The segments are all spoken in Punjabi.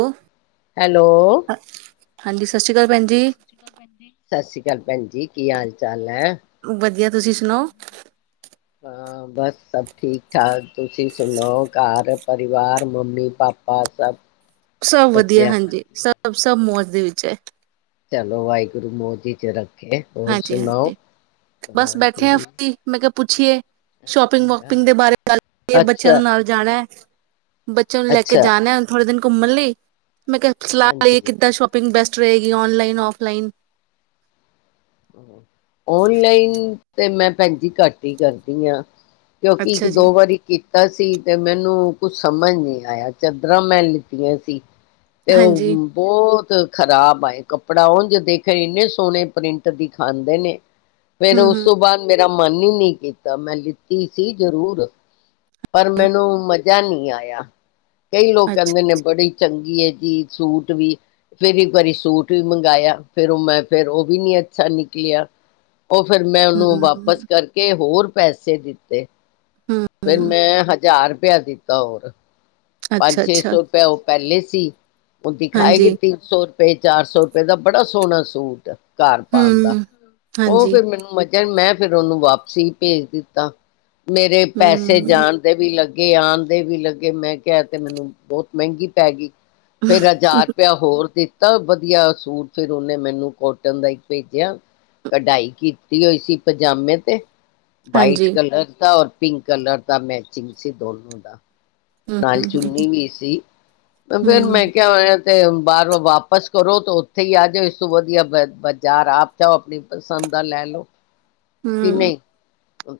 ਇਹ। ਹੈਲੋ, ਹਾਂਜੀ ਸਤਿ ਸ੍ਰੀ ਅਕਾਲ ਭੈਣ ਜੀ। ਸਤਿ ਸ਼੍ਰੀ ਅਕਾਲ ਭੈਣ ਜੀ ਕੀ ਹਾਲ ਚਾਲ ਹੈ। ਵਧੀਆ। ਤੁਸੀਂ ਸੁਣਾਓ। ਹਾਂ ਬਸ ਸਭ ਠੀਕ ਠਾਕ ਤੁਸੀਂ ਸੁਣੋ ਘਰ ਪਰਿਵਾਰ ਮੰਮੀ ਪਾਪਾ ਸਭ। ਸਭ ਵਧੀਆ ਬੱਚਿਆਂ ਦਾ ਹਾਂਜੀ ਸਭ। ਸਭ ਮੌਜ ਦੇ ਵਿੱਚ ਹੈ। ਚਲੋ ਵਾਹਿਗੁਰੂ ਮੌਜ ਜੀ ਚ ਰੱਖਣ। ਹਾਂਜੀ ਹਾਂਜੀ ਬਸ ਬੈਠੇ ਹਾਂ ਹਾਂਜੀ ਫ੍ਰੀ ਮੈਂ ਕਿਹਾ। ਪੁੱਛਏ। ਸ਼ੋਪਿੰਗ ਵੋਪਿੰਗ ਹਾਂ, ਦੇ ਬਾਰੇ ਗੱਲ ਕਰਏ ਬੱਚਿਆਂ ਦੇ ਅੱਛਾ ਨਾਲ ਜਾਣਾ ਹੈ। ਬੱਚਿਆਂ ਨੂੰ ਲੈ ਕੇ ਅੱਛਾ ਜਾਣਾੁਣ ਥੋੜ੍ਹੇ ਦਿਨ ਘੁੰਮਣ ਲਈ ਮੈਂ ਕਿਹਾ ਸਲਾਹ ਇਹ ਹਾਂਜੀ। ਕਿੱਦਾਂ ਸ਼ੋਪਿੰਗ ਬੈਸ ਰਹੇਗੀ ਔਨਲਾਈਨ ਆਫਲਾਈਨ ਔਨਲਾਈਨ [inaudible] ਤੇ ਮੈਂ ਭੈਜੀ ਘੱਟ ਹੀ ਕਰਦੀ ਹਾਂ ਕਿਉਂਕਿ ਇੱਕ ਅੱਛਾ ਜੀ ਦੋ ਵਾਰੀ ਕੀਤੀ ਕੀਤਾ ਸੀ ਤੇ ਮੈਨੂੰ ਕੁਛ ਸਮਝ ਨਹੀਂ ਆਇਆ ਚਾਦਰਾਂ ਮੈਂ ਲਿੱਤੀਆਂ ਸੀ ਇਹ ਹਾਂਜੀ ਬਹੁਤ ਖ਼ਰਾਬ ਆਏ ਕੱਪੜਾ ਉਹਝ ਦੇਖਣ ਇੰਨੇ ਸੋਹਣੇ ਪ੍ਰਿੰਟ ਦੀ ਖਾਂਦੇ ਨੇ ਫਿਰ ਹੂੰ ਉਸ ਹੂੰ ਤੌ ਬਾਅਦ ਮੇਰੇ ਮੇਰਾ ਮਨ ਹੀ ਨਹੀਂੀ ਕੀਤਾ ਮੈਂ ਲਿੱਤੀ ਸੀ ਜਰੂਰ ਪਰ ਮੈਨੂੰ ਮ ਮਜਾਂ ਨਹੀਂ ਆਇਆ ਕਈ ਲੋਕ ਅੱਛਾ ਕਹਿੰਦੇ ਨੇ ਬੜੀ ਚੰਗੀ ਹੈ ਜ ਸੂਟ ਵੀ ਫੇਿਰ ਇੱਕ ਵਾਰੀ ਸੂਟ ਵੀ ਮੰਗਵਾਆ ਫੇਿਰ ਉਹ ਮੈਂ ਫੇਿਰ ਉਹ ਵੀ ਨੀ ਅੱਛਾ ਨਿਕਲਿਆ ਉਹ ਫਿਰ ਮੈਂ ਉਹਨੂੰ ਹੂੰ ਵਾਪਸ ਕਰਕੇ ਹੋਰ ਪੈਸੇ ਦਿੱਤੇ ਹੂੰ ਫ ਹੂੰ ਮੈਂ ਹਜ਼ਾਰ ਪਿਆ ਦਿੱਤਾ ਹੋਰ ਪੰਜ ਅੱਛਾ ਛੇ ਅੱਛਾ ਸੌ ਰੁਪਇਆਪ ਪਹਿਲੇ ਸੀ ਉਹ ਦਿਖਾਏਗੀ ਹਾਂਜੀ ਤਿੰਨ ਸੌ ਰੁਪਏ ਏ ਚਾਰ ਸੌ ਰੁਪਏ ਦਾ ਬੜਾ ਸੋਹਣਾ ਸੂਟ ਕਾਰ ਪਾਉਣ ਦਾ ਹੂੰ ਉਹ ਹਾਂਜੀ ਫੇਿਰ ਮੈਨੂੰ ਮਜ਼ਾ ਮੈਂ ਫੇਿਰ ਉਹਨੂੰ ਵਾਪਸੀ ਭੇਜ ਦਿੱਤਾ ਮੇਰੇ ਪੈਸੇ ਹੂੰ ਜਾਣ ਦੇ ਵੀ ਲੱਗੇ ਅੱਗੇ ਆਉਣ ਦੇ ਵੀ ਲੱਗੇ ਮੈਂ ਕਿਹਾ ਤੇ ਮੈਨੂੰ ਬਹੁਤ ਮਹਿੰਗੀ ਪੈ ਗਈ ਫੇਰ ਹਜ਼ਾਰ ਰੁਪਇਆ ਹੋਰ ਦਿੱਤਾ ਵਧੀਆ ਸੂਟ ਫਿਰ ਉਹਨੇ ਮੈਨੂੰ ਕੋਟਨ ਦਾ ਹੀ ਭੇਜਿਆ ਕਢਾਈ ਕੀਤੀ ਹੋਈ ਸੀ ਪਜਾਮੇ ਤੇ ਵਾਈਟ ਹਾਂਜੀ ਕਲਰ ਤਾਂ ਔਰ ਪਿੰਕ ਕਲਰ ਦਾ ਮੈਚਿੰਗ ਸੀ ਦੋਨੋ ਦਾ ਹੂੰ ਨਾਲ ਹੂੰ ਹੂੰ ਚੁੰਨੀ ਵੀ ਸੀ ਫੇਿਰ ਹੂੰ ਮੈਂ ਕਿਹਾ ਹੋਇਆ ਤੇ ਬਾਹਰ ਵਾਪਿਸ ਕਰੋ ਤੇ ਉੱਥੇ ਹੀ ਆ ਜਾਓ ਇਸ ਤੋਂ ਵਧੀਆ ਬ ਬਾਜ਼ਾਰ ਆਪ ਚਓ ਆਪਣੀ ਪਸੰਦ ਆ ਲੈ ਲਓ [inaudible] ਹੂੰ,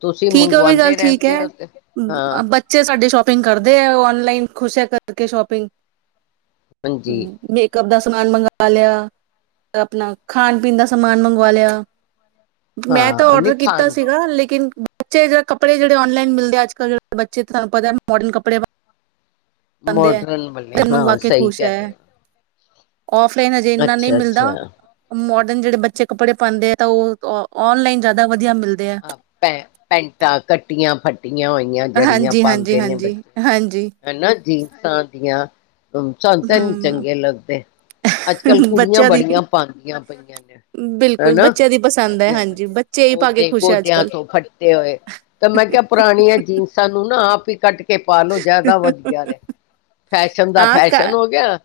ਤੁਸੀਂ ਠੀਕ ਹੈ ਉਹ ਵੀ ਗੱਲ ਮੰਗਵਾਉਂਦੇ ਠੀਕ ਰਹਿੰਦੇ ਹੈ ਹੋ ਤੇ ਹਾਂ ਬੱਚੇ ਸਾਡੇ ਸ਼ੋਪਿੰਗ ਕਰਦੇ ਔਨਲਾਈਨ ਖੁਸ਼ ਹੈ ਕਰਕੇ ਸ਼ੋਪਿੰਗ ਹਾਂਜੀ ਮੇਕਪ ਦਾ‌‌ ਸ ਸਮਾਨ ਮੰਗਵਾ ਲਿਆ, ਆਪਨਾ ਖਾਨ ਪੀਨ ਦਾ ਸਮਾਨ ਮੰਗਵਾ ਲੇਆ। ਮੈਂ ਤਾ ਹਾਂ ਨੀ ਔਡਰ ਕੀਤਾ ਖਾਣ ਸੀਗਾ ਲੇਕਿਨ ਬੱਚੇ ਜਿਹੜ ਕੱਪੜੇ ਜਿਹੜੇ ਔਨਲਾਈਨ ਮਿਲਦੇ ਅੱਜ-ਕੱਲ ਬੱਚੇ ਤਾਨੂ ਪਤਾ ਮੋਡਰਨ ਕੱਪੜੇ ਪਾਂਦੇ ਐ ਮੰਗਵਾ ਮੋਡਰਨ [inaudible] ਸਹੀ ਕਹਿ ਆਫਲਾਈਨ ਹਜੇ ਏਨਾ ਨਈ ਅੱਛਾ ਮਿਲਦਾ। ਅੱਛਾ ਮੋ ਜਿਹੜੇ ਬੱਚੇ ਕੱਪੜੇ ਪਾਦੇਂ ਤਾਂ ਓ ਓ ਔਨਲਾਈਨ ਜ਼ਿਆਦਾ ਵਧ ਵਧੀਆ ਮਿਲਦੇ ਐ ਹਾਂ ਪੈ ਪੈਂਟਾਂ ਕੱਟੀਆਂ ਫ ਫਟੀਆਂ ਹੋਈਆਂ ਜੇੜੀਆਂ ਹਾਂਜੀ-ਹਾਂਜੀ, ਪਾਦੇਂ ਨੇ ਹਾਂਜੀ, ਬੱਚੇ ਹਾਂਜੀ ਹਨਾ ਜੀਸਾਂ ਦੀਆਂ ਸਾਨੂੰ ਤੇ ਨੀ ਚੰਗੇ ਹੂੰ ਲੱਗਦੇ ਅੱਜ-ਕੱਲ ਕੁੜੀਆਂ ਬੱਚਿਆਂ ਦੀ ਬੜੀਆਂ ਪਾਦੀਆਂ ਪਈਆਂ ਨੇ ਬਿਲਕੁਲ ਹਨਾ। ਬੱਚਿਆਂ ਦੀ ਪਸੰਦ ਹੈ ਹਾਂਜੀ ਬੱਚੇ ਹੀ ਪਾ ਕੇ ਗੋਡੇ ਖੁਸ਼ ਹੈ ਅੱਜ ਗੋਡਿਆਂ ਕੱਲ ਤੋਂ ਫੱਟੇ ਹੋਏ ਤਾਂ ਮੈਂ ਕਿਹਾ ਪੁਰਾਨੀਆਂ ਜੀਨਸਾਂ ਨੂੰ ਨਾ ਆਪ ਈ ਕਟ ਕੇ ਪਾਲਾਂ ਜ਼ਿਆਦਾ ਵਧੀਆ ਨੇ। ਫੈਸ਼ਨ ਦਾ ਹਾਂ ਕ ਫੈਸ਼ਨ ਹੋ ਗੇਆ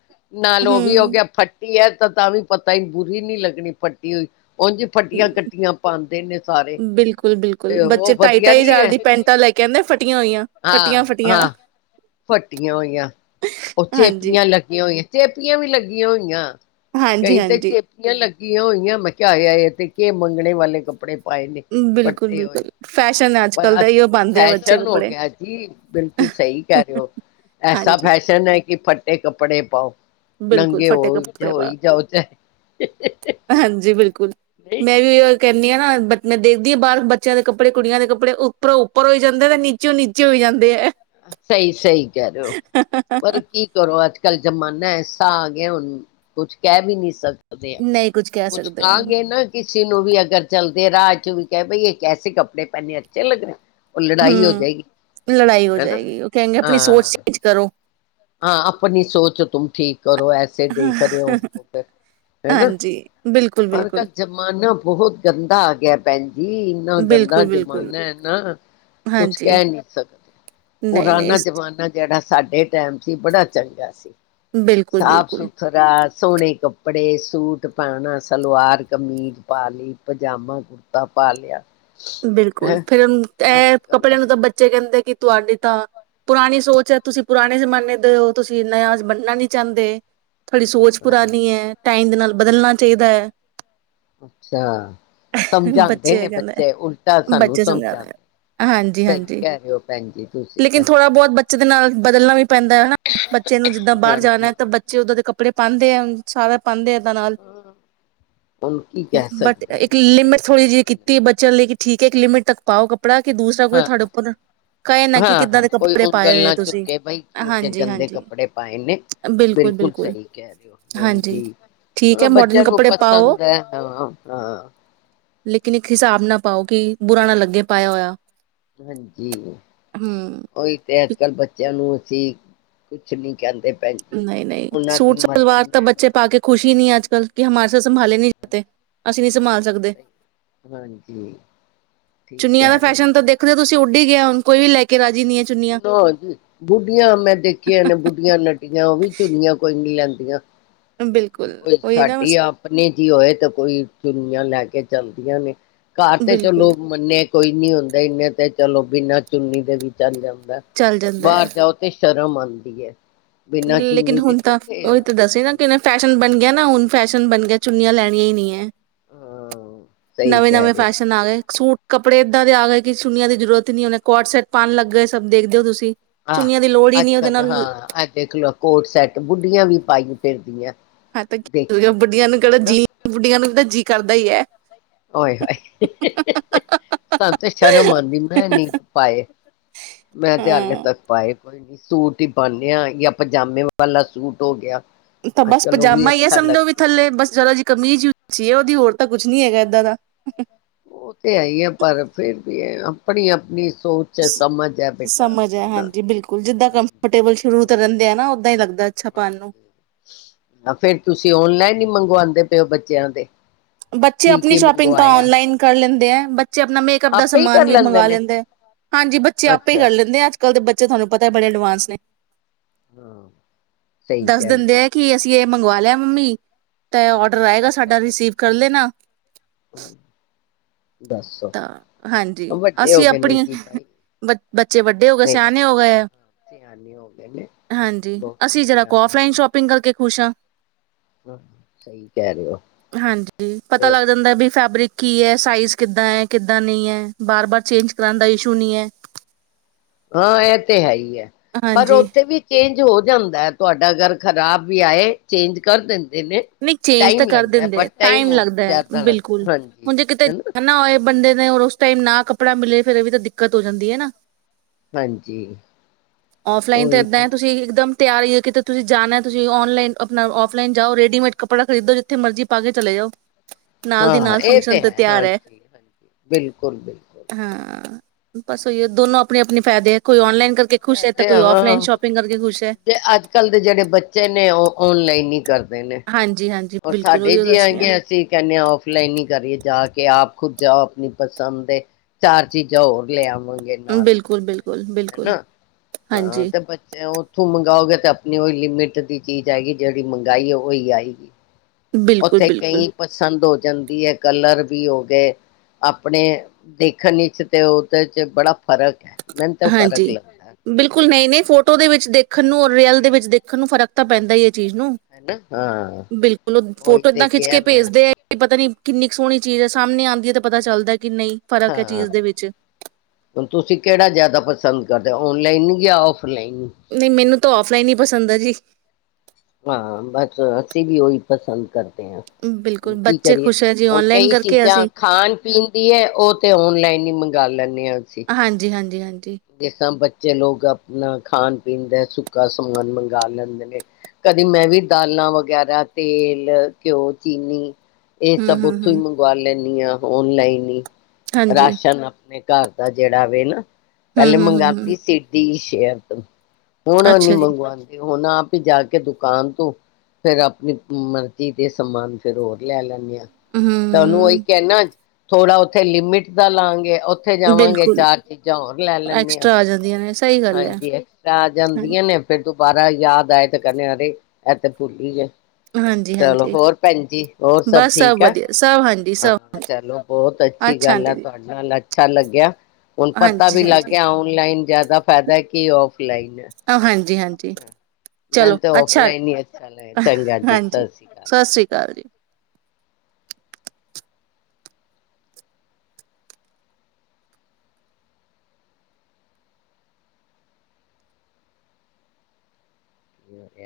ਨਾਲ ਓ ਵੀ ਹੋ ਹਮ ਗੇਆ ਫੱਟੀ ਐ ਤਾਂ ਵੀ ਪਤਾ ਬੁਰੀ ਨੀ ਲੱਗਨੀ ਫੱਟੀ ਹੋਈ। ਉੰਝ ਫੱਟੀਆਂ ਕੱਟੀਆਂ ਪਾਉਂਦੇ ਨੇ ਸਾਰੇ ਬਿਲਕੁਲ, ਤੇ ਬਿਲਕੁਲ ਬੱਚੇ ਉਹ ਢਾਈ, ਵਧੀਆ ਢਾਈ ਨੀ ਜ਼ਾਰ ਹੈ ਦੀ ਪੈਂਟਾਂ ਲੈ ਕੇ ਆਦੇਂ ਫਟੀਆਂ ਹੋਈਆਂ, ਕਟੀਆਂ ਹਾਂ ਫਟੀਆਂ ਹਾਂ। ਫੱਟੀਆਂ ਹੋਈਆਂ ਓ ਹਾਂਜੀ ਚੇਪੀਆਂ ਲੱਗੀਆਂ ਹੋਈਆਂ, ਚੇਪੀਆਂ ਵੀ ਲੱਗੀਆਂ ਹੋਈਆਂ। ਹਾਂਜੀ ਕਈ ਤੇ ਹਾਂਜੀ ਚੇਪੀਆਂ ਲੱਗੀਆਂ ਹੋਈਆਂ [inaudible] ਏ ਤੇ ਕੇ ਮੰਗਨੇ ਵਾਲੇ ਕੱਪੜੇ ਪਾਏ ਨੇ ਬਿਲਕੁਲ ਫੱਟੇ ਹੋਏ, ਬਿਲਕੁਲ ਫੈਸ਼ਨ ਹੈ ਕੱਲ ਪਰ ਦਾ ਅੱਜ ਇਓ ਪਾਂਦੇ ਆ ਬੱਚੇ ਫੈਸ਼ਨ ਹੋ ਕੱਪੜੇ ਗੇਆ ਜੀ ਬਿਲਕੁਲ ਸਹੀ ਕੈ ਰੇ ਓ ਐਸਾ ਹਾਂਜੀ ਫੈਸ਼ਨ ਹੈ ਕਿ ਫੱਟੇ ਕੱਪੜੇ ਪਾਓ ਬਿਲਕੁਲ ਨੰਗੇ ਹੋ ਫਟੇ ਕੱਪੜੇ‌ [inaudible] ਹੋਈ ਜਾਓ ਚਾਹੇ ਹਾਂਜੀ ਬਿਲਕੁਲ ਨਹੀਂ ਮੈਂ ਵੀ [inaudible] ਕੈਨੀ ਆਂ ਨਾ ਬ ਮੈਂ ਦੇਖਦੀ ਆ ਬਾਹਰ ਬੱਚਿਆਂ ਦੇ ਕੱਪੜੇ ਕੁੜੀਆਂ ਦੇ ਕੱਪੜੇ ਉੱਪਰੋਂ ਉੱਪਰ ਹੋਈ ਜਾਂਦੇ, ਤੇ ਨੀਚੇ ਨੀਚੇ ਹੋਈ ਜਾਂਦੇ ਐ। ਸਹੀ, ਸਹੀ ਕਹਿ ਰੋਓ, ਪਰ ਕੀ ਕਰੋ ਅੱਜ-ਕੱਲ ਜ਼ਮਾਨਾ ਐਸ ਤਾਂ ਆ ਗੇਆ ਹੁਨ ਕੁਛ ਕਹਿ ਵੀ ਨਹੀ ਸ ਦੇ ਨਹੀਂ ਕੁਝ ਕਹਿ ਕੁਛ ਸਕਦੇ ਆ ਕਾਗੇਂ ਨਾ ਕਿਸੇ ਨੂੰ ਵੀ ਅਗਰ ਚਲਦੇ ਰਹਾ ਚ ਵੀ ਕਹਿ ਭ ਇਹ ਕੈੇ ਕੱਪੜੇ ਪਹਿਨੇ ਅੱਛੇ ਲਗ ਰਹੇ। ਓ ਲੜਾਈ ਹੋ ਹਮ ਜਾਏਗੀ। ਲੜਾਈ ਹੋ ਜਾਏਗੀ। ਉਹ ਕਹ ਆਪਣੀ ਸੋਚ ਚੇਂਜ ਕਰੋ ਹਾਂ, ਆਪਣੀ ਸੋਚ ਔ, ਤੂੰਮ ਠੀਕ। ਕਰੋ ਐਸੇ ਦੇਖ ਰਹੇ ਹੋ। ਫਿਰ ਹਨਾਂ ਨਾ ਹਾਂਜੀ ਬਿਲਕੁਲ ਪਰ ਬਿਲਕੁਲ ਜ਼ਮਾਨਾ ਬਹੁਤ ਗੰਦਾ ਆ ਗਿਆ ਭੈਨ ਜੀ ਇੰਨਾ ਗੰਦਾ ਬਿਲਕੁਲ ਬਿਲਕੁਲ ਜ਼ਮਾਨਾ ਹੈ ਨਾ ਕੁਛ ਹਾਂਜੀ ਕਹਿ ਨੀ ਸਕਦੇ। ਨਹੀਂ ਪੁਰਾਨਾ ਨਹੀਂ ਸ- ਜ਼ਮਾਨਾ ਜਿਹੜਾ ਸਾਡੇ ਸੀ। ਬੜਾ ਚੰਗਾ ਸੀ। ਬਿਲਕੁਲ ਸਾਫ਼ ਬਿਲਕੁਲ ਸੁਥਰਾ ਸੋਹਣੇ ਕੱਪੜੇ। ਸੂਟ ਪਾਣਾ, ਸਲਵਾਰ ਕਮੀਜ਼ ਪਾ ਲਈ, ਪਜਾਮਾ ਕੁੜਤਾ ਪਾ ਲਿਆ। ਬਿਲਕੁਲ, ਹੈਂ ਫੇਰ ਅੱਜ ਇਹ ਕੱਲ ਕੱਪੜਿਆਂ ਨੂੰ ਤਾਂ ਬੱਚੇ ਕਹਿੰਦੇ ਕਿ ਤੁਹਾਡੀ ਤਾਂ ਪੁਰਾਣੀ ਸੋਚ ਹੈ। ਤੁਸੀਂ ਪੁਰਾਣੇ ਜਮਾਨੇ ਦੇ ਹੋ। ਤੁਸੀਂ ਨਯ ਬਣਨਾ ਨਹੀਂ ਚਾਹੁੰਦੇ। ਤੁਹਾਡੀ ਸੋਚ ਹਾਂ ਪੁਰਾਣੀ ਹੈ। ਟਾਈਮ ਦੇ ਨਾਲ ਬਦਲਣਾ ਚਾਹੀਦਾ ਹੈ। ਅੱਛਾ, ਸਮਝਾਦੇ ਨੇ ਬੱਚੇ। ਉਲਟਾ ਸਾਨੂੰ ਬੱਚੇ ਸਮਝਾਉਦੇ ਸਮਝਾਉਂਦੇ ਆ। ਹਾਂਜੀ, ਸਹੀ ਹਾਂਜੀ। ਕਹਿ ਰਹੇ ਹੋ ਭੈਣ ਜੀ ਤੁਸੀਂ ਲੇਕਿਨ ਤਾਂ ਥੋੜਾ ਬਹੁਤ ਬੱਚੇ ਦੇ ਨਾਲ ਬਦਲਣਾ ਵੀ ਪੈਂਦਾ ਹਨਾ। ਬੱਚੇ ਨੂੰ ਜਿੱਦਾਂ ਬਾਹਰ ਹਾਂਜੀ ਜਾਣਾ ਤਾਂ ਬੱਚੇ ਦਾਂ ਦੇ ਕੱ ਕੱਪੜੇ ਪਾਉਂਦੇ ਆ ਸਾਰਾ ਪਾਦੇ ਏਦਾਂ ਨਾਲ। ਹੁਣ ਕੀ ਕਹਿ ਬਟ ਸਕਦੇ ਹਾਂ ਇੱਕ ਜੀ ਲਿਮਿਟ ਬੱਚੇ ਥੋੜੀ ਜਿਹੀ ਕੀਤੀ ਬ ਲੇ ਠੀਕ ਹੈ ਇੱਕ ਲਿਮਟ ਤੱਕ ਪਾਓ ਕ ਹਾਂ, ਨਾ ਕਿ ਹਾਂ, ਕਿੱਦਾਂ ਹਾਂ। ਦੇ ਕੋਈ ਕੱਪੜੇ ਪਾਏ ਉਂਗਲ ਹੋਏ ਆ ਨਾ ਤੁਸੀਂ ਚੁੱਕੇ ਬਾਈ ਕਿ ਉਹ ਜ ਹਾਂਜੀ ਗੰਦੇ ਹਾਂਜੀ ਕੱਪੜੇ ਪਾਏ ਨੇ। ਬਿਲਕੁਲ ਸਹੀ ਕਹਿ ਰਹੇ ਹੋ ਹਾਂਜੀ ਠੀਕ ਹੈ ਮਾਡਰਨ ਬੱਚਿਆਂ ਨੂੰ ਕੱਪੜੇ ਪਾਓ ਪਸੰਦ ਹੈ। ਹਾਂ, ਹਾਂ। ਲੇਕਿਨ ਇੱਕ ਹਿਸਾਬ ਨਾ ਪਾਓ ਕਿ ਬੁਰਾ ਨਾ ਲੱਗੇ ਪਾਇਆ ਹੋਇਆ। ਹਾਂਜੀ, ਹਮ ਉਹੀ ਤੇ ਅੱਜ ਕੱਲ੍ਹ ਬੱਚਿਆਂ ਨੂੰ ਅ ਕੁਛ ਨੀ ਕਹਿੰਦੇ। ਭੈਣ ਜੀ ਨਹੀਂ, ਨਹੀਂ ਉਹਨਾਂ ਦੀ ਸੂਟ ਸਲਵਾਰ ਮਰਜ਼ੀ ਤਾਂ ਹੈ ਬੱਚੇ ਪਾ ਕੇ ਖੁਸ਼ੀ ਨਹੀਂ ਅੱਜ [unintelligible] ਅਸੀਂ ਨਹੀਂ ਸੰਭਾਲ ਦੇ ਹਾਂਜੀ ਠੀਕ ਚੁੰਨੀਆਂ ਦਾ ਕਹਿ ਰਹੇ ਫੈਸ਼ਨ ਤਾਂ ਦੇਖਦੇ ਹੋ ਤੁਸੀਂ ਉੱਢ ਗਿਆ ਹੁਣ ਕੋਈ ਵੀ ਲੈ ਕੇ ਰਾਜੀ ਨਹੀਂ ਹੈ ਚੁੰਨੀਆਂ ਤਾਂ ਹੋਰ ਕੀ। ਬੁੱਢੀਆਂ ਮੈਂ ਦੇਖੀਆਂ ਨੇ ਬੁੱਢੀਆਂ ਉਹ ਵੀ ਚੁਨੀਆਂ ਕੋਈ ਨੀ ਲੈਂਦੀਆਂ। ਬਿਲਕੁਲ ਕੋਈ ਉਹੀ ਨਾ ਸਾਡੀ ਬਸ ਆਪਣੇ ਜੀ ਹੋਏ ਤੇ ਕੋਈ ਚੁਨੀਆਂ ਲੈ ਕੇ ਕੇ ਜੰਮਦੀਆਂ ਨੇ ਘਰ ਤੇ ਬਿਲਕੁਲ ਚਲੋ ਮੰਨੇ ਕੋਈ ਨੀ ਹੁੰਦਾ ਇਹਨੇ ਤੇ ਚਲੋ ਬਿਨਾਂ ਚੁੰਨੀ ਦੇ ਵੀ ਚਲ ਜਾਂਦਾ ਚੱਲ ਜਾਂਦਾ ਹੈ ਬਾਹਰ ਜਾਓ ਤੇ ਸ਼ਰਮ ਆਉਂਦੀ ਏ। ਲੇਕਿਨ ਹੁਣ ਤਾਂ ਉਹੀ ਤਾਂ ਦੱਸਦੀ ਹਾ ਨਾ ਕਿ ਫੈਸ਼ਨ ਬਣ ਗਿਆ ਨਾ ਹੁਣ ਫੈਸ਼ਨ ਬਣ ਗਿਆ ਚੁੰਨੀਆਂ ਲੈਣੀਆਂ ਹੀ ਨਹੀਂ ਹੈ। ਹਾਂ ਸਹੀ ਨਵੇਂ ਕਹਿ ਨਵੇਂ ਰਹੇ ਹੋ ਫੈਸ਼ਨ ਆ ਗਏ, ਸੂਟ ਕੱਪੜੇ ਇਦਾਂ ਦੇ ਆ ਗਏ ਕਿ ਚੁਣੀਆਂ ਦੀ ਜ਼ਰੂਰਤ ਨਹੀ, ਕੋਡ ਸੈਟ ਪਾਉਣ ਲੱਗ ਗਏ ਸਭ ਦੇਖਦੇ ਹੋ ਤੁਸੀ ਆਹ ਅੱਜ ਕੱਲ੍ਹ ਹਾਂ, ਆ ਦੇਖ ਲੋ ਕੋਡ ਸੈਟ ਬੁੱਡੀਆਂ ਵੀ ਪਾਈ ਫਿਰਦੀਆਂ ਹਾਂ ਤੇ ਕੀ ਦੇਖੀਆਂ ਬੁੱਡੀਆਂ ਨੂੰ ਮੈਂ ਕਿਹੜਾ ਹਨਾ ਜੀ ਬੁੱਡੀਆਂ ਨੂੰ ਵੀ ਜੀ ਕਰਦਾ ਹੀ ਹੈ। ਓਏ ਹੋਏ ਸਾਨੂੰ ਤੇ ਸ਼ਰਮ ਆਉਂਦੀ ਮੈਂ ਨੀ ਪਾਏ ਮੈਂ ਤੇ ਹਲੇ ਹਾਂ ਤੱਕ ਪਾਏ ਕੋਈ ਨੀ ਸੂਟ ਹੀ ਪਾਨੇ ਹਾਂ ਜਾਂ ਪਜਾਮੇ ਵਾਲਾ ਸੂਟ ਹੋ ਗਿਆ। ਇਕ ਤਾਂ ਅੱਜ ਬਸ ਕੱਲ ਉਹ ਵੀ ਪਜਾਮਾ ਇਹ ਅੱਛਾ ਸਮਝੋ ੳ ਲੱਗਦਾ ਵੀ ਥੱਲੇ ਬਸ ਜਰਾ ਜੀ ਕਮੀਜ ਹੀ ਉਚੀ ਏ ੳਦੀ ਹੋਰ ਤਾਂ ਕੁੱਛ ਨੀ ਹੈਗਾ ਏਦਾਂ ਦਾ ਉਹ ਤੇ ਹੈ ਹੀ ਹੈ, ਪਰ ਫੇਿਰ ਵੀ ਅਪਣੀ ਅਪਣੀ ਸ ਸਮਝ ਹੈ ਹਾਂਜੀ, ਬਿਲਕੁਲ। ਜਿੱਦਾਂ ਹਾਂਜੀ ਕੰਫਰਟੇਬਲ ਸ਼ੁਰੂ ਤੋ ਹੋਰ ਰਹਿੰਦੇ ਹੈ ਨਾ ਓਦਾਂ ਹੀ ਹਾਂ, ਲੱਗਦਾ ਅੱਛਾ ਪਾਉਣ ਨੂੰ ਹਾਂਜੀ ਪਿਓ ਬੱਚਿਆਂ ਦੇ ਬੱਚੇ ਕੀ ਅਪਣੀ ਕੀ ਸ਼ੋਪਿੰਗ ਤਾਂ ਮੰਗਵਾਇਆ ਔਨਲਾਈਨ ਕਰ ਲੈਂਦੇ ਐ। ਬ ਬੱਚੇ ਆਪਣਾ ਮੇਕਅਪ ਦਾ ਆਪੇ ਹੀ ਸਮਾਨ ਕਰ ਵੀ ਮੰਗਾ ਨੇ ਲੈਂਦੇ ਆ। ਹਾਂਜੀ, ਬੱਚੇ ਆਪੇ ਹੀ ਅੱਛਾ ਕਰ ਲੈਂਦੇ ਆ। ਅੱਜ ਕੱਲ੍ਹ ਦੇ ਬ ਬੱਚੇ ਤੁਹਾਨੂੰ ਪਤਾ ਬੜੇ ਏਡਵਾਂਸ ਨੇ। ਹਾਂ ਸਹੀ ਦੱਸ ਕਹਿੰਦੇ ਦਿੰਦੇ ਹੋ ਆ ਕਿ ਅਸੀਂ ਇਹ ਮੰਗਵਾ ਲਿਆ ਮੰਮੀ ਤਾਂ ਔਡਰ ਆਏਗਾ ਪੈਸੇ ਸਾਡਾ ਰਿਸੀਵ ਕਰਲੇ ਨਾ ਪੇਮੈਂਟ ਦੱਸੋ ਤਾਂ, ਹਾਂਜੀ ਵੱਡੇ ਹੋ ਅਸੀਂ ਗਏ ਨੇ ਅਪਣੀ ਜੀ ਬਾਈ ਬੱਚੇ ਵੱਡੇ ਹੋ ਗਏ ਨਹੀਂ ਸਿਆਣੇ ਹੋ ਗਏ ਆ, ਸਿਆਣੇ ਹੋ ਗਏ ਨੇ ਹਾਂਜੀ ਬਹੁਤੇ ਅਸੀਂ ਜਰਾ ਸਿਆਣੇ ਔਫ ਹੋ ਲਾਈਨ ਗਏ ਸ਼ੋਪਿੰਗ ਕਰਕੇ ਖੁਸ਼ ਹਾਂ। ਹਾਂ ਸਹੀ ਕਹਿ ਰਹੇ ਹੋ ਹਾਂਜੀ ਪਤਾ ਫੇਰ ਲੱਗ ਜਾਂਦਾ ਏ, ਬੀ ਫੈਬਰਿਕ ਕੀ ਹੈ, ਸਾਈਜ਼ ਹੈ ਕਿੱਦਾਂ ਨਹੀਂ ਹੈ ਬਾਰ ਬਾਰ ਚੇਂਜ ਕਰਾ ਦਾ ਇਸ਼ੂ ਨਹੀਂ ਹੈ। ਹਾਂ ਇਹ ਤੇ ਹੈ ਹੀ ਹੈ, ਪਰ ਹਾਂਜੀ। ਉੱਥੇ ਵੀ ਚੇਂਜ ਹੋ ਜਾਂਦਾ ਹੈ, ਤੁਹਾਡਾ ਅਗਰ ਖ਼ਰਾਬ ਵੀ ਆਏ ਚੇਂਜ ਕਰ ਦੇਨੇ। ਨਹੀਂ ਚੇਂਜ ਤਾਂ ਕਰ ਦਿੰਦੇ ਟਾਈਮ ਲੱਗਦਾ ਹੈ ਜ਼ਿਆਦਾ ਬਿਲਕੁਲ ਲੱਗਦਾ ਹਾਂਜੀ ਹੁਣ ਜੇ ਕਿਤੇ ਹਨਾ ਜਾਣਾ ਹੋਏ ਬੰਦੇ ਉਸ ਟਾਈਮ ਨਾ ਕੱਪੜਾ ਮਿਲੇ ਫੇਰ ਇਹ ਵੀ ਤਾਂ ਦਿੱਕਤ ਹੋ ਜਾਂਦੀ ਹੈ ਨਾ ਹਾਂਜੀ [unintelligible] ਔਫਲਾਈਨ ਤਾਂ ਉਹੀ ਏਦਾਂ ਨਾ ਹੈ ਤੁਸੀਂ ਇਕਦਮ ਤਿਆਰੀ ਹੈ ਕਿਤੇ ਤੁਸੀਂ ਜਾਣਾ ਤੁਸੀਂ ਔਨਲਾਈਨ ਆਪਣਾ ਔਫਲਾਈਨ ਜਾਓ ਰੇ ਰੇਡੀਮੇਡ ਕੱਪੜਾ ਖਰੀਦੋ ਜਿੱਥੇ ਮਰਜ਼ ਪਾ ਕੇ ਚਲੇ ਜਾਓ। ਨਾਲ ਦੀ ਹਾਂ ਨਾਲ ਇਹ ਫੰਕਸ਼ਨ ਤੇ ਹੈ ਤਿਆਰ ਹਾਂਜੀ ਹਾਂਜੀ ਬਿਲਕੁਲ ਬਿਲਕੁਲ ਹਾਂ ਬਸ ਉਹੀਏ ਦੋਨੋ ਆਪਣੇ ਆਪਣੇ ਫਾਇਦੇ ਕੋਈ ਔਨਲਾਈਨ ਕਰਕੇ ਖੁਸ਼ ਐ ਹੈ ਤਾਂ ਤੇ ਕੋਈ ਆਂ ਔਫਲਾਈਨ ਸ਼ੋਪਿੰਗ ਕਰਕੇ ਖੁਸ਼ ਹੈ ਅੱਜ ਕੱਲ ਦੇ ਜਿਹੜੇ ਬੱਚੇ ਨੇ ਉਹ ਓਨਲਾਈਨ ਹੀ ਹਾਂਜੀ ਹਾਂਜੀ [unintelligible] ਹੋਰ ਬਿਲਕੁਲ ਸਾਡੇ ਉਹੀਓ ਜੀ ਦੱਸ ਰਹੀ ਆਂਗੇ ਅਸੀਂ ਕਹਿੰਦੇ ਹਾਂ ਔਫਲਾਈਨ ਹੀ ਕਰੀਏ ਜਾ ਕੇ ਕਿ ਆਪ ਖੁਦ ਜਾਓ ਆਪਣੀ ਪਸੰਦ ਦੇ ਚਾਰ ਚੀਜ਼ਾਂ ਹੋਰ ਲਿਆਵ ਮੰਗੇ ਹਾਂ ਨਾਲ ਬਿਲਕੁਲ ਬਿਲਕੁਲ ਬਿਲਕੁਲ ਹਨਾ ਹਾਂ ਹਾਂਜੀ ਤੇ ਬੱਚੇ ਉੱਥੋਂ ਮੰਗਓਗੇ ਤੇ ਨਹੀ ਉਹੀ ਲਿਮਿਟ ਦੀ ਚੀਜ਼ ਆਏਗੀ ਜਿਹੜੀ ਮੰਗਾਈ ਉਹੀ ਆਏਗੀ। ਬਿਲਕੁਲ ਉੱਥੇ ਬਿਲਕੁਲ ਕਈ ਪਸੰਦ ਹੋ ਜਾਂਦੀ ਹੈ ਕਲਰ ਵੀ ਹੋ ਗਏ ਆਪਣੇ ਦੇਖਣ ਵਿਚ ਤੇ ਉਹਦੇ ਚ ਬੜਾ ਫ਼ਰਕ ਹੈ। ਮੈਨੂੰ ਤਾਂ ਫ਼ਰਕ ਹਾਂਜੀ ਲੱਗਦਾ ਬਿਲਕੁਲ ਨਹੀਂ ਨਹੀਂ ਫੋਟੋ ਦੇ ਵਿੱਚ ਦੇਖਣ ਨੂੰ ਰੇਅਲ ਦੇ ਵਿੱਚ ਦੇਖਣ ਨੂੰ ਫਰਕ ਤਾਂ ਪੈਂਦਾ ਏ। ਚੀਜ਼ ਨੂੰ ਹਨਾ ਹਾਂ ਬਿਲਕੁਲ ਉਹ ਉਹੀ ਫੋਟੋ ਤੇ ਏਦਾਂ ਖਿੱਚ ਕਿਹਾ ਕੇ ਮੈਂ ਭੇਜਦੇ ਆ ਪਤਾ ਨੀ ਕਿੰਨੀ ਕੁ ਸੋਹਣੀ ਚੀਜ਼ ਹੈ ਸਾਹਮਣੇ ਆਉਂਦੀ ਹੈ ਤਾਂ ਪਤਾ ਚੱਲਦਾ। ਕਿ ਨਹੀਂ ਫ਼ਰਕ ਹੈ ਹਾਂ ਚੀਜ਼ ਦੇ ਵਿੱਚ ਹੁਣ ਤੁਸੀਂ ਕਿਹੜਾ ਜਿਆਦਾ ਪ ਪਸੰਦ ਕਰਦੇ ਔਨਲਾਈਨ ਗਿਆ ਔਫ ਨਹੀਂ ਮੈਨੂੰ ਤਾਂ ਔਫਲਾਈਨ ਹੀ ਪਸੰਦ ਹੈ ਜੀ। ਹਾਂ ਬਸ ਅਸੀਂ ਵੀ ਉਹੀ ਪਸੰਦ ਕਰਦੇ। ਬਿਲਕੁਲ ਹਣ ਕੀ ਬੱਚੇ ਕਰੀਏ ਖੁਸ਼ ਹੈ ਜੀ ਹੁਣ ਔਨਲਾਈਨ ਕਈ ਕਰਕੇ ਚੀਜ਼ਾਂ ਅਸੀਂ ਖਾਣ ਪੀਣ ਦੀ ਹੈ ਉਹ ਤੇ ਔਨਲਾਈਨ ਹੀ ਮੰਗੀ ਕਰ ਲੈਣ ਹਾਂਜੀ ਹਾਂਜੀ ਹਾਂਜੀ ਜਿਸ ਤਰਾਂ ਬੱਚ ਜ ਲੋਕ ਆਪਣਾ ਖਾਣ ਪੀਣ ਦਾ ਸੁੱਕਾ ਸਮਾਨ ਮੰਗਵਾ ਲੈਂਦੇ ਨੇ ਕਦੀ ਮੈਂ ਵੀ ਦਾਲਾਂ ਵਗੈਰਾ ਤੇਲ ਘਿਓ ਚੀਨੀ ਇਹ ਹੂੰ, ਸਭ ਹੂੰ, ਉੱਥੋਂ ਹੀ ਹੂੰ, ਮੰਗਵਾ ਲੈਂ ਜਾਂ ਔਨਲਾਈਨ ਹੀ। ਹਾਂਜੀ। ਰਾਸ਼ਨ ਆਪਣੇ ਘਰ ਦਾ ਜਿਹੜਾ ਵ ਨਾ ਹੂੰ, ਪਹਿਲੇ ਹੂੰ, ਹੂੰ, ਹੂੰ, ਮੰਗਦੀ ਸੀਡੀ [unintelligible] ਹੋਣਾ ਨ ਅੱਛਾ ਜੀ। ਮਗਵਾ ਹੁਣ ਆਪ ਹੀ ਜਾ ਕੇ ਦੁਕਾਨ ਤੋਂ ਫੇਰ ਆਪਣੀ ਮਰਜ਼ੀ ਦੇ ਸਮਾਨ ਫੇਿਰ ਹੋਰ ਲੈ ਲੈਂਦੇ ਹਾਂ ਤਾਂ ਉਹਨੂੰ ਉਹੀ ਹੂੰ, ਕਹਣਾ ਥੋੜਾ ਉੱਥੇ ਲਿਮਿਟ ਦਾ ਲਾਂਗੇ ਉੱਥੇ ਜਾਵਾਂਗੇ ਬਿਲਕੁਲ ਚਾਰ ਚੀਜ਼ਾਂ ਹੋਰ ਲੈਂਦੇ ਹਾਂ। ਐਕਸਟਰਾ ਆ ਜਾਂਦੀਆਂ [unintelligible] ਐ। ਹਾਂਜੀ ਐਕਸਟਰਾ ਆ ਜਾਂਦੀਆਂ ਹਾਂਜੀ, ਨੇ ਫੇਿਰ ਦੁਬਾਰਾ ਯਾਦ ਆਏ [unintelligible] ਚਲੋ ਹਾਂਜੀ-ਹਾਂਜੀ, ਹੋਰ ਭੈਣਜੀ ਹੋਰ ਸਭ ਬਸ ਠੀਕ ਆ ਵਧੀਆ, ਸਭ ਹਾਂਜੀ ਸਭ ਹਾਂ ਚਲੋ ਬਹੁਤ ਅੱਛੀ ਅੱਛਾ ਗੱਲ ਆਂਟੀ ਆ ਜੀ, ਤੁਹਾਡੇ ਨਾਲ ਚੱਲ ਲੱਗਿਆ ਹੁਣ ਪਤਾ ਵੀ ਲੱਗ ਹਾਂਜੀ-ਹਾਂਜੀ, ਗਿਆ ਔਨਲਾਈਨ ਜਿਆਦਾ [unintelligible] ਕੀ ਔਫਲਾਈਨ ਹਾਂਜੀ-ਹਾਂਜੀ, ਚਲੋ ਮੈਨੂੰ ਅੱਛਾ, ਫਲਾਈਨ ਹੀ ਅੱਛਾ ਲੈ ਚੰਗਾ ਜੀ ਸਤਿ ਹਾਂਜੀ, ਸ੍ਰੀ ਅਕਾਲ ਸਤਿ ਸ੍ਰੀ ਅਕਾਲ ਜੀ। [unintelligible]